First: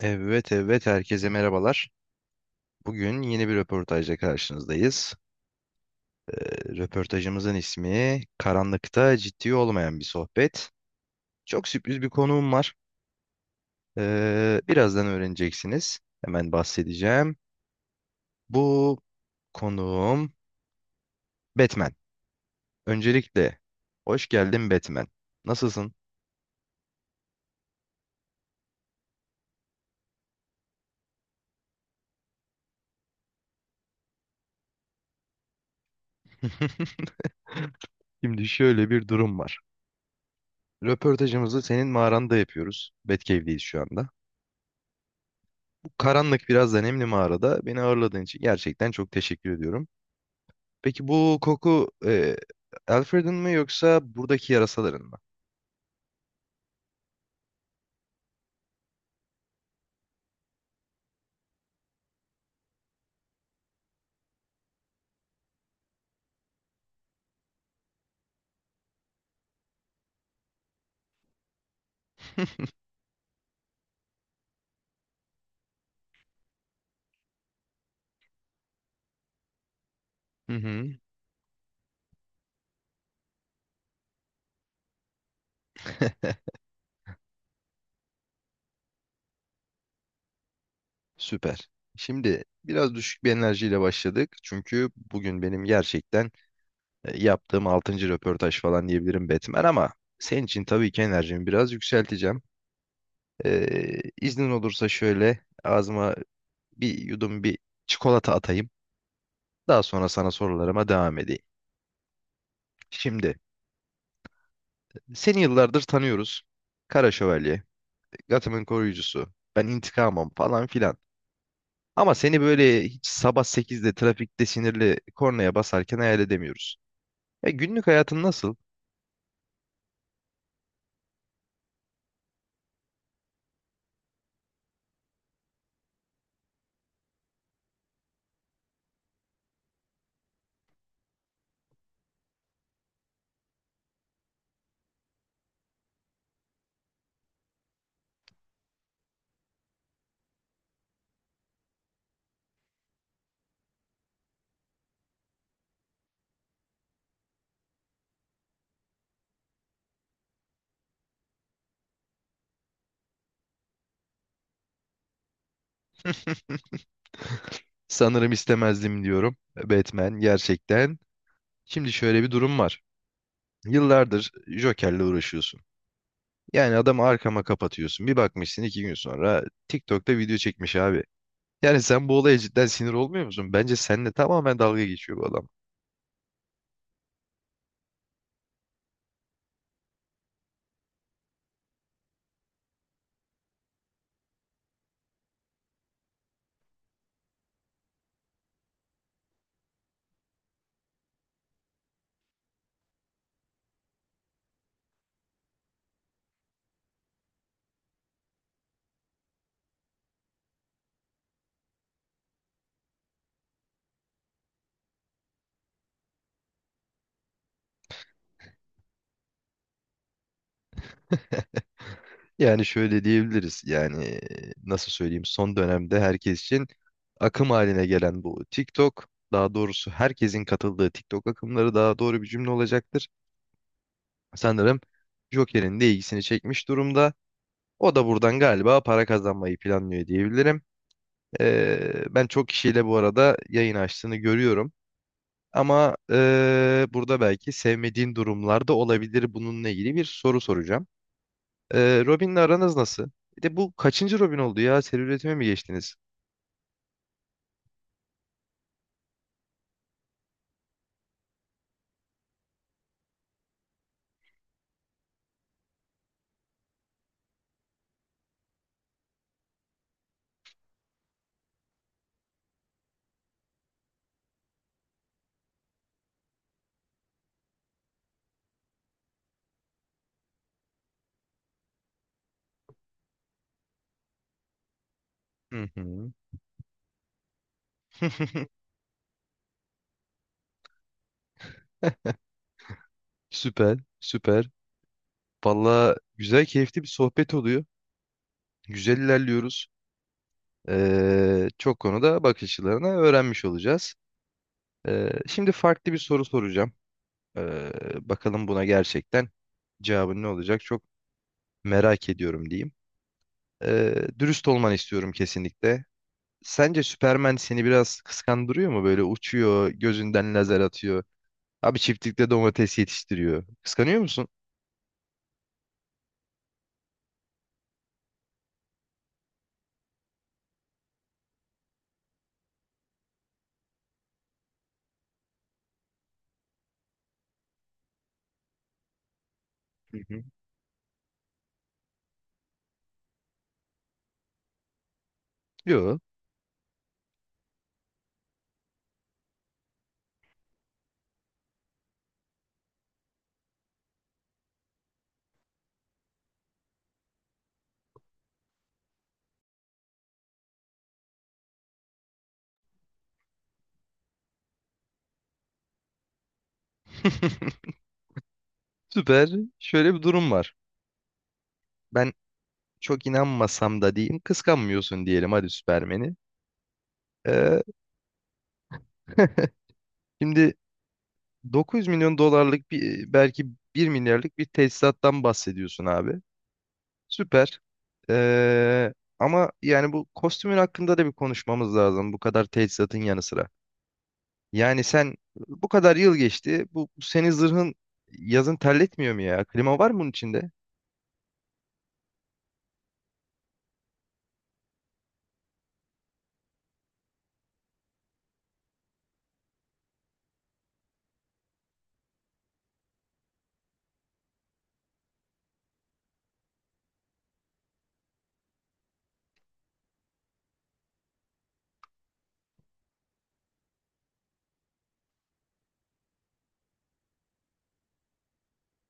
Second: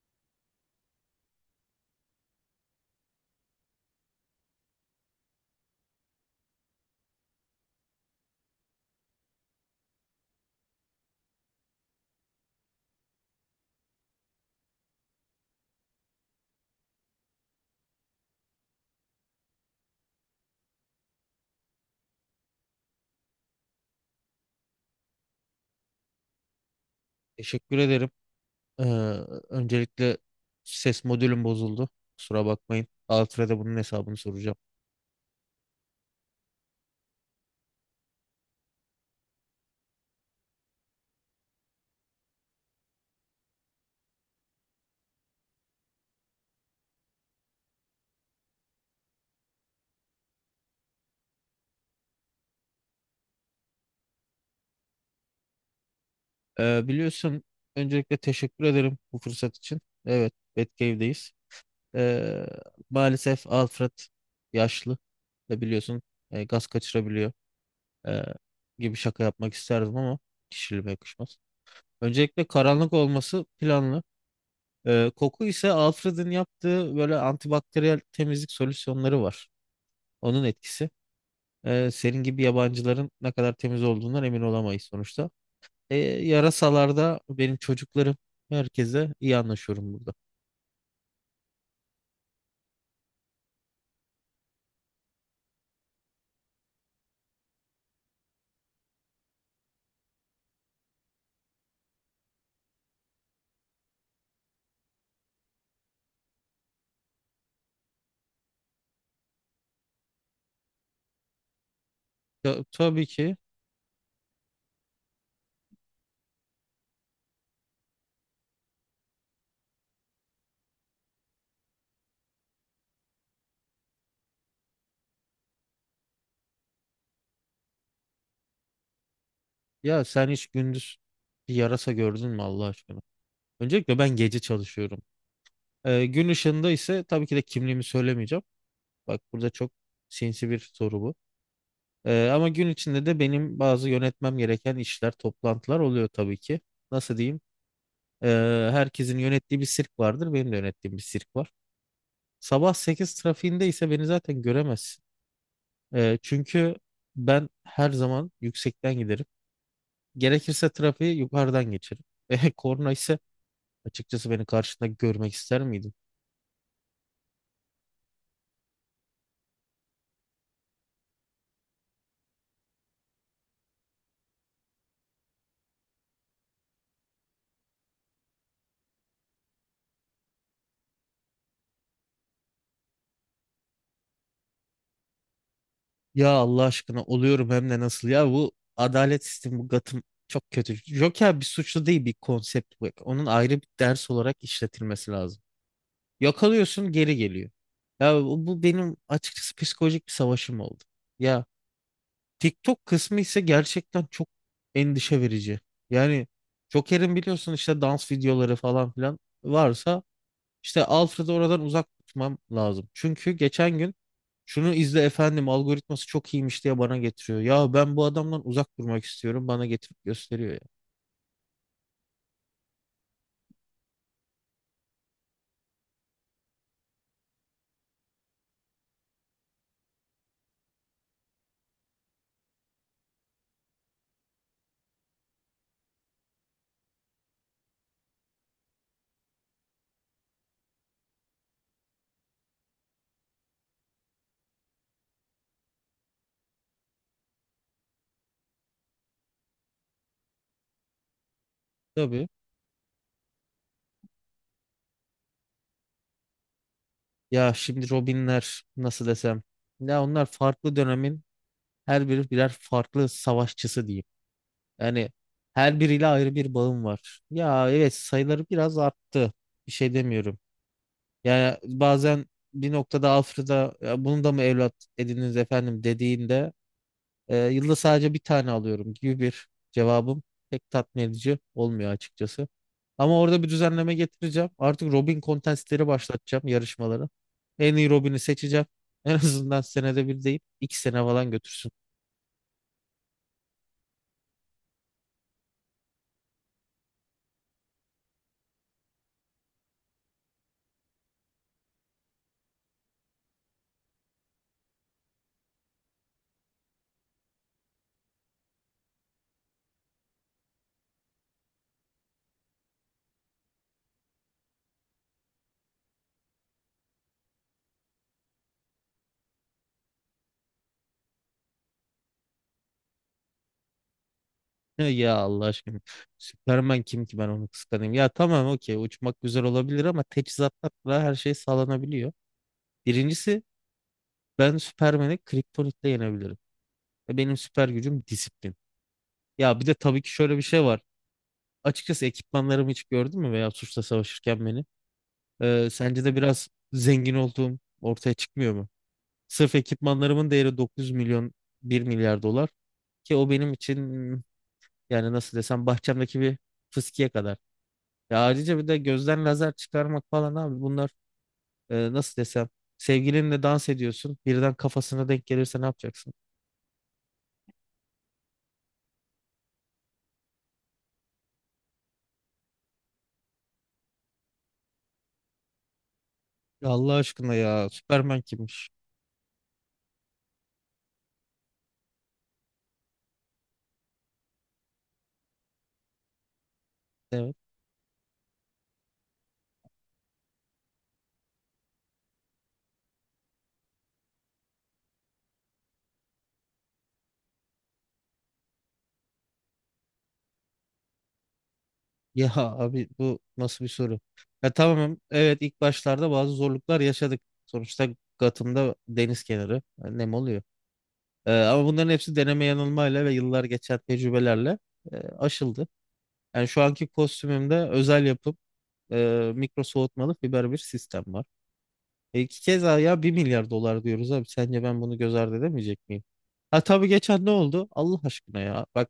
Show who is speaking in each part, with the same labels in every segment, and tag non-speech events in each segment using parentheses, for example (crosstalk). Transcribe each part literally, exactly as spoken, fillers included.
Speaker 1: Evet evet herkese merhabalar. Bugün yeni bir röportajla karşınızdayız. Ee, röportajımızın ismi Karanlıkta Ciddi Olmayan Bir Sohbet. Çok sürpriz bir konuğum var. Ee, birazdan öğreneceksiniz. Hemen bahsedeceğim. Bu konuğum Batman. Öncelikle hoş geldin Batman. Nasılsın?
Speaker 2: Teşekkür ederim. Ee, öncelikle ses modülüm bozuldu. Kusura bakmayın. Alfred'e bunun hesabını soracağım.
Speaker 1: (laughs) Şimdi şöyle bir durum var. Röportajımızı senin mağaranda yapıyoruz. Batcave'deyiz şu anda. Karanlık biraz da nemli mağarada beni ağırladığın için gerçekten çok teşekkür ediyorum. Peki bu koku e, Alfred'in mi yoksa buradaki yarasaların mı?
Speaker 2: Ee, biliyorsun öncelikle teşekkür ederim bu fırsat için. Evet, Batcave'deyiz. Ee, maalesef Alfred yaşlı ve biliyorsun e, gaz kaçırabiliyor Ee, gibi şaka yapmak isterdim ama kişiliğime yakışmaz. Öncelikle karanlık olması planlı. Ee, koku ise Alfred'in yaptığı böyle antibakteriyel temizlik solüsyonları var. Onun
Speaker 1: Hı
Speaker 2: etkisi.
Speaker 1: hı.
Speaker 2: E, senin gibi yabancıların ne kadar temiz olduğundan emin olamayız sonuçta. E,
Speaker 1: (laughs)
Speaker 2: yarasalarda benim çocuklarım, herkese iyi anlaşıyorum burada.
Speaker 1: Süper. Şimdi biraz düşük bir enerjiyle başladık. Çünkü bugün benim gerçekten e, yaptığım altıncı röportaj falan diyebilirim Batman ama senin için tabii ki enerjimi biraz yükselteceğim. Ee, iznin olursa şöyle ağzıma bir yudum bir çikolata atayım. Daha sonra sana sorularıma devam edeyim.
Speaker 2: Ya, tabii
Speaker 1: Şimdi
Speaker 2: ki.
Speaker 1: seni yıllardır tanıyoruz. Kara Şövalye, Gotham'ın koruyucusu. Ben intikamım falan filan. Ama seni böyle hiç sabah sekizde trafikte sinirli kornaya basarken hayal edemiyoruz. E, günlük hayatın nasıl?
Speaker 2: Ya sen hiç gündüz bir yarasa gördün mü Allah aşkına? Öncelikle ben gece çalışıyorum. E, gün ışığında ise tabii ki de kimliğimi söylemeyeceğim. Bak, burada çok sinsi bir soru bu. E, ama gün içinde de benim bazı yönetmem gereken işler, toplantılar oluyor tabii ki. Nasıl diyeyim? E, Herkesin yönettiği bir sirk vardır. Benim de yönettiğim bir sirk var. Sabah sekiz trafiğinde ise beni zaten göremezsin. Ee, çünkü ben her zaman yüksekten giderim. Gerekirse trafiği yukarıdan geçerim. (laughs) E, korna ise açıkçası beni karşında görmek ister miydin?
Speaker 1: Sanırım istemezdim diyorum. Batman gerçekten. Şimdi şöyle bir durum var. Yıllardır Joker'le uğraşıyorsun. Yani adamı arkama kapatıyorsun. Bir bakmışsın iki gün sonra TikTok'ta video çekmiş abi. Yani sen bu olaya cidden sinir olmuyor musun? Bence seninle tamamen dalga geçiyor bu adam.
Speaker 2: Ya Allah aşkına, oluyorum hem de nasıl ya. Bu adalet sistemi, bu Gotham çok kötü. Joker bir suçlu değil, bir konsept bu. Onun ayrı bir ders olarak işletilmesi lazım. Yakalıyorsun, geri geliyor. Ya bu bu benim açıkçası psikolojik bir savaşım oldu. Ya, TikTok kısmı ise gerçekten çok endişe verici. Yani Joker'in biliyorsun işte dans videoları falan filan varsa, işte Alfred'i oradan uzak tutmam lazım. Çünkü geçen gün "şunu izle efendim, algoritması çok iyiymiş" diye bana getiriyor. Ya ben bu adamdan uzak durmak istiyorum, bana getirip gösteriyor ya.
Speaker 1: Yani şöyle diyebiliriz yani e, nasıl söyleyeyim son dönemde herkes için akım haline gelen bu TikTok daha doğrusu herkesin katıldığı TikTok akımları daha doğru bir cümle olacaktır. Sanırım Joker'in de ilgisini çekmiş durumda. O da buradan galiba para kazanmayı planlıyor diyebilirim. Ee, ben çok kişiyle bu arada yayın açtığını görüyorum. Ama e, burada belki sevmediğin durumlar da olabilir. Bununla ilgili bir soru soracağım. Ee,
Speaker 2: Tabii.
Speaker 1: Robin'le aranız nasıl? Bir de bu kaçıncı Robin oldu ya? Seri üretime mi geçtiniz?
Speaker 2: Ya şimdi Robinler nasıl desem. Ya onlar farklı dönemin, her biri birer farklı savaşçısı diyeyim. Yani her biriyle ayrı bir bağım var. Ya evet, sayıları biraz arttı. Bir şey demiyorum. Yani bazen bir noktada Alfred'a "Ya bunu da mı evlat edindiniz efendim?" dediğinde, e, "yılda sadece bir tane alıyorum" gibi bir cevabım pek tatmin edici olmuyor açıkçası. Ama orada bir düzenleme getireceğim. Artık Robin
Speaker 1: Hı
Speaker 2: kontestleri
Speaker 1: hı.
Speaker 2: başlatacağım, yarışmaları. En iyi Robin'i seçeceğim. (laughs) En azından senede bir değil, iki sene falan götürsün.
Speaker 1: Süper, süper. Valla güzel, keyifli bir sohbet oluyor. Güzel ilerliyoruz. Ee, çok konuda bakış açılarını öğrenmiş olacağız. Ee, şimdi farklı bir soru soracağım. Ee, bakalım buna gerçekten cevabın ne olacak? Çok merak ediyorum diyeyim. Ee, dürüst olmanı istiyorum kesinlikle. Sence Superman seni biraz kıskandırıyor mu? Böyle uçuyor, gözünden lazer atıyor. Abi çiftlikte domates yetiştiriyor. Kıskanıyor musun?
Speaker 2: Ne ya, Allah aşkına. Superman kim ki ben onu kıskanayım? Ya tamam, okey, uçmak güzel olabilir ama teçhizatla her şey sağlanabiliyor. Birincisi, ben Superman'i kriptonitle yenebilirim. Ve benim süper gücüm disiplin. Ya bir de
Speaker 1: Hı
Speaker 2: tabii ki
Speaker 1: hı.
Speaker 2: şöyle bir şey var. Açıkçası ekipmanlarımı hiç gördün mü, veya suçla savaşırken beni? Ee,
Speaker 1: Yok.
Speaker 2: sence de biraz zengin olduğum ortaya çıkmıyor mu? Sırf ekipmanlarımın değeri dokuz yüz milyon, bir milyar dolar, ki o benim için yani nasıl desem, bahçemdeki bir fıskiye kadar. Ya ayrıca bir de gözden lazer çıkarmak falan abi, bunlar e, nasıl desem, sevgilinle dans ediyorsun, birden kafasına denk gelirse ne yapacaksın?
Speaker 1: (laughs) Süper. Şöyle bir durum var. Ben çok inanmasam da diyeyim kıskanmıyorsun diyelim hadi Süpermen'i.
Speaker 2: Ya Allah aşkına
Speaker 1: Ee,
Speaker 2: ya, Superman kimmiş?
Speaker 1: (laughs) Şimdi dokuz yüz milyon dolarlık bir belki bir milyarlık bir tesisattan bahsediyorsun abi.
Speaker 2: Evet.
Speaker 1: Süper. Ee, ama yani bu kostümün hakkında da bir konuşmamız lazım bu kadar tesisatın yanı sıra. Yani sen bu kadar yıl geçti bu, bu senin zırhın yazın terletmiyor mu ya? Klima var mı bunun içinde?
Speaker 2: Ya, (laughs) abi bu nasıl bir soru? Ya tamam, evet, ilk başlarda bazı zorluklar yaşadık. Sonuçta Gotham'da deniz kenarı, e, nem oluyor. E, ama bunların hepsi deneme yanılmayla ve yıllar geçen tecrübelerle e, aşıldı. Yani şu anki kostümümde özel yapım e, mikro soğutmalı fiber bir sistem var. E iki kez daha ya, bir milyar dolar diyoruz abi. Sence ben bunu göz ardı edemeyecek miyim? Ha tabii, geçen ne oldu? Allah aşkına ya. Bak,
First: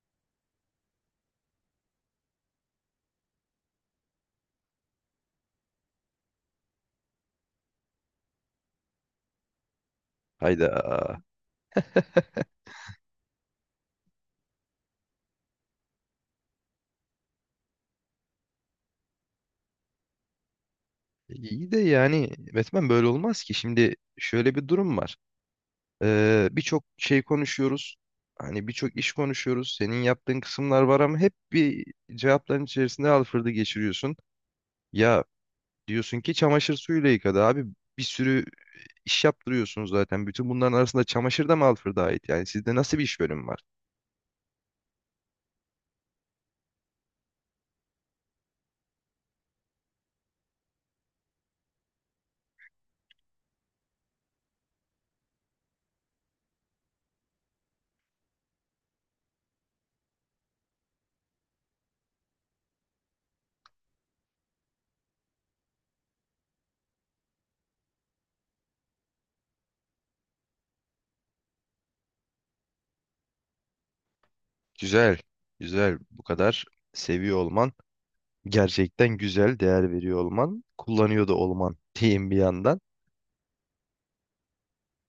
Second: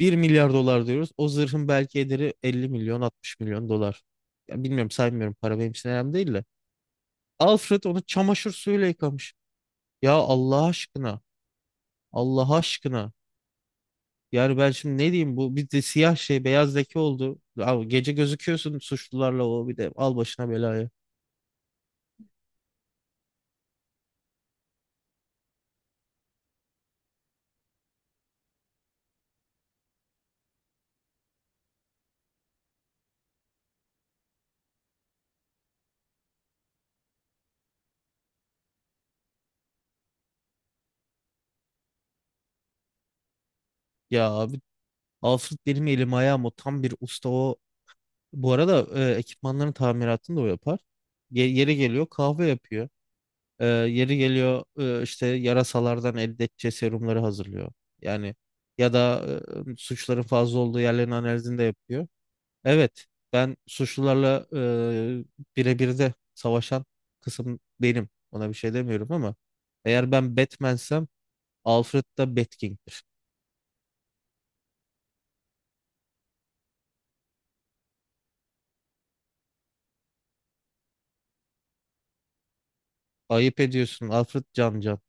Speaker 2: bir milyar dolar diyoruz. O zırhın belki ederi elli milyon, altmış milyon dolar. Ya bilmiyorum, saymıyorum, para benim için önemli değil de. Alfred onu çamaşır suyuyla yıkamış. Ya Allah
Speaker 1: Hayda.
Speaker 2: aşkına. Allah aşkına. Yani ben şimdi ne diyeyim, bu bir de siyah şey, beyaz leke oldu. Abi gece gözüküyorsun suçlularla, o bir de al başına belayı.
Speaker 1: İyi de yani Batman böyle olmaz ki. Şimdi şöyle bir durum var. Ee, birçok şey konuşuyoruz. Hani birçok iş konuşuyoruz. Senin yaptığın kısımlar var ama hep bir cevapların içerisinde alfırdı geçiriyorsun. Ya diyorsun ki çamaşır suyuyla yıkadı abi. Bir sürü iş yaptırıyorsunuz zaten. Bütün bunların arasında çamaşır da mı alfırda ait? Yani sizde nasıl bir iş bölümü var?
Speaker 2: Ya abi, Alfred benim elim ayağım, o tam bir usta o. Bu arada e, ekipmanların tamiratını da o yapar. Ye- yeri geliyor kahve yapıyor. E, yeri geliyor e, işte yarasalardan elde edeceği serumları hazırlıyor. Yani ya da e, suçların fazla olduğu yerlerin analizini de yapıyor. Evet, ben suçlularla e, birebir de savaşan kısım benim. Ona bir şey demiyorum ama eğer ben Batman'sem, Alfred da Batging'dir.
Speaker 1: Güzel. Güzel. Bu kadar seviyor olman. Gerçekten güzel. Değer veriyor olman. Kullanıyor da olman diyeyim bir yandan.
Speaker 2: Ayıp ediyorsun Alfred Can Can.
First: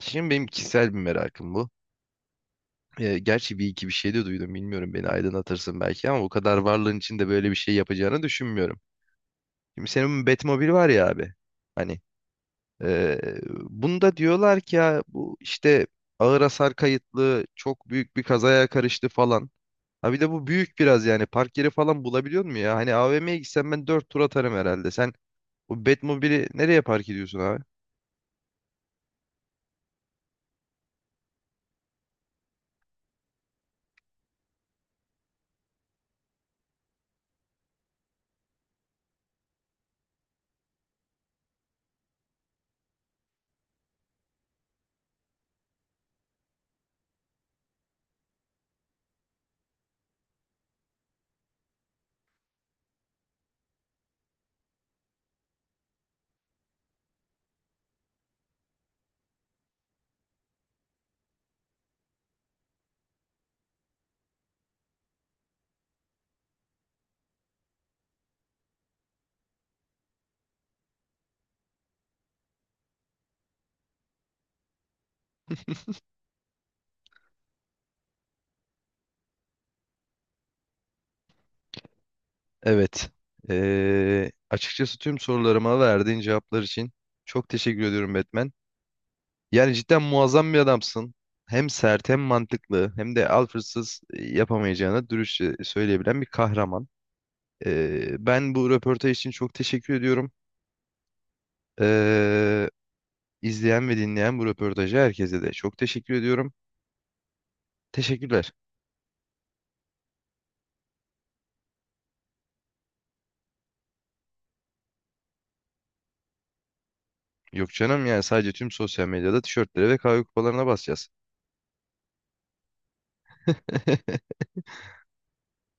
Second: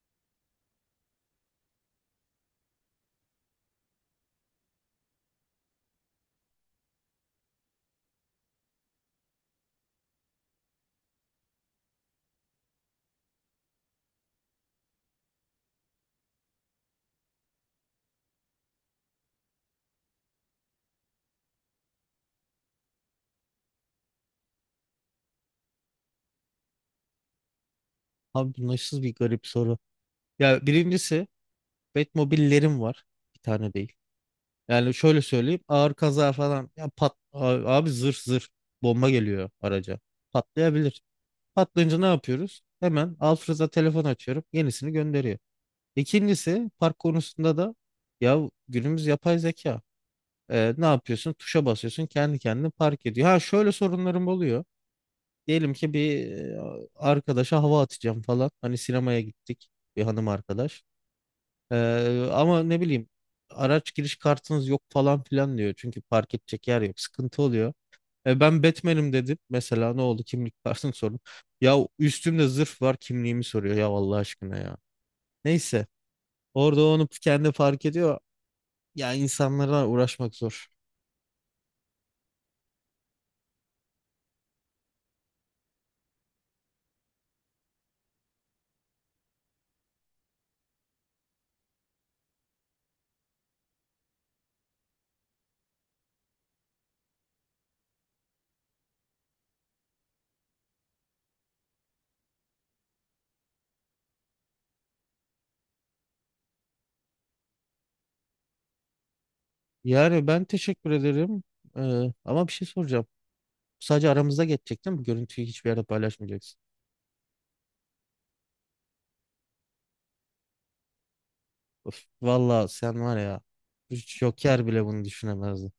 Speaker 1: Şimdi benim kişisel bir merakım bu. Ee, gerçi bir iki bir şey de duydum bilmiyorum beni aydınlatırsın belki ama o kadar varlığın içinde böyle bir şey yapacağını düşünmüyorum. Şimdi senin Batmobil var ya abi. Hani ee, bunda diyorlar ki ya bu işte ağır hasar kayıtlı çok büyük bir kazaya karıştı falan. Ha bir de bu büyük biraz yani park yeri falan bulabiliyor mu ya? Hani A V M'ye gitsem ben dört tur atarım herhalde. Sen o Batmobil'i nereye park ediyorsun abi?
Speaker 2: Abi bu nasıl bir garip soru. Ya birincisi, Batmobillerim var. Bir tane değil. Yani şöyle söyleyeyim, ağır kaza falan ya, pat abi, abi, zırh zırh, bomba geliyor araca. Patlayabilir. Patlayınca ne yapıyoruz? Hemen Alfred'a telefon açıyorum. Yenisini gönderiyor. İkincisi, park konusunda da ya günümüz yapay zeka. Ee, ne yapıyorsun? Tuşa basıyorsun, kendi kendine park ediyor. Ha şöyle sorunlarım oluyor. Diyelim ki bir e, arkadaşa hava atacağım falan. Hani sinemaya gittik bir hanım arkadaş. Ee, ama ne bileyim, "araç giriş kartınız yok" falan filan diyor. Çünkü park edecek yer yok. Sıkıntı oluyor. E, ben Batman'im dedim. Mesela ne oldu? Kimlik (laughs) kartını sordum. Ya üstümde zırh var, kimliğimi soruyor ya, Allah aşkına ya. Neyse. Orada onu kendi fark ediyor. Ya insanlara uğraşmak zor.
Speaker 1: Evet. Ee, açıkçası tüm sorularıma verdiğin cevaplar için çok teşekkür ediyorum Batman. Yani cidden muazzam bir adamsın. Hem sert hem mantıklı hem de Alfred'sız yapamayacağını dürüstçe söyleyebilen bir kahraman. Ee, ben bu röportaj için çok teşekkür ediyorum. Ee, izleyen ve dinleyen bu röportajı herkese de çok teşekkür ediyorum. Teşekkürler.
Speaker 2: Yani ben teşekkür ederim. Ee, Ama bir şey soracağım. Sadece aramızda geçecek değil mi? Görüntüyü hiçbir yerde paylaşmayacaksın.
Speaker 1: Yok canım yani sadece tüm sosyal medyada tişörtlere ve kahve kupalarına basacağız.
Speaker 2: Of, valla sen var ya.
Speaker 1: (laughs)
Speaker 2: Joker bile bunu düşünemezdi.